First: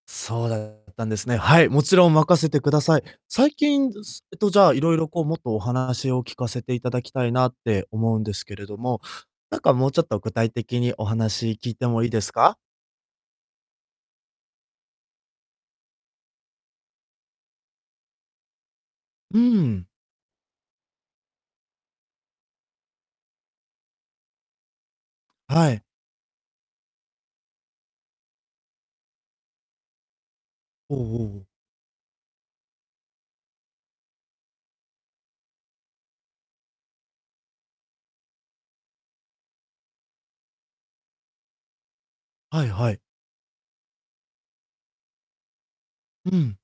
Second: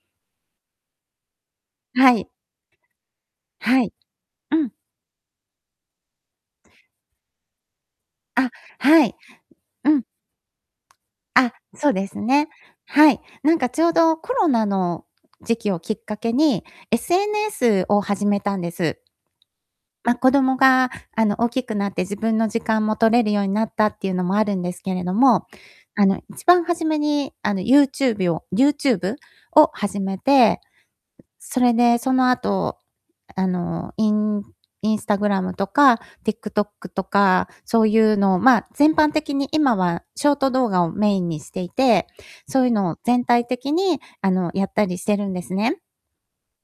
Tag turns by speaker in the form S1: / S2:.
S1: そうだったんですね。はい、もちろん
S2: はい。
S1: 任せてください。最
S2: は
S1: 近、
S2: い。
S1: すえっと、じ
S2: う
S1: ゃ
S2: ん。
S1: あ、いろいろこうもっとお話を聞かせていただきたいなって思うんです
S2: あ、
S1: けれども、
S2: はい。
S1: なんかも
S2: う
S1: うちょ
S2: ん。
S1: っと具体的にお話
S2: あ、
S1: 聞いて
S2: そう
S1: も
S2: で
S1: いい
S2: す
S1: です
S2: ね。
S1: か？
S2: はい。なんかちょうどコロナの時期をきっかけに、SNS を始めたんです。
S1: うん。
S2: ま、子供があの大きくなって自分の時間も取れるようになったっていうのもあるんですけれども、
S1: はい。
S2: あの一番初めにあのユーチュービョウ YouTube を始めて、
S1: おおおお。
S2: それでその後、あのイン Instagram とか TikTok とか、そういうのを、ま、全般的に今はショート動画をメインにしていて、そ
S1: は
S2: うい
S1: い
S2: うの
S1: は
S2: を
S1: い。
S2: 全体的にあのやったりしてるんですね。
S1: ふん。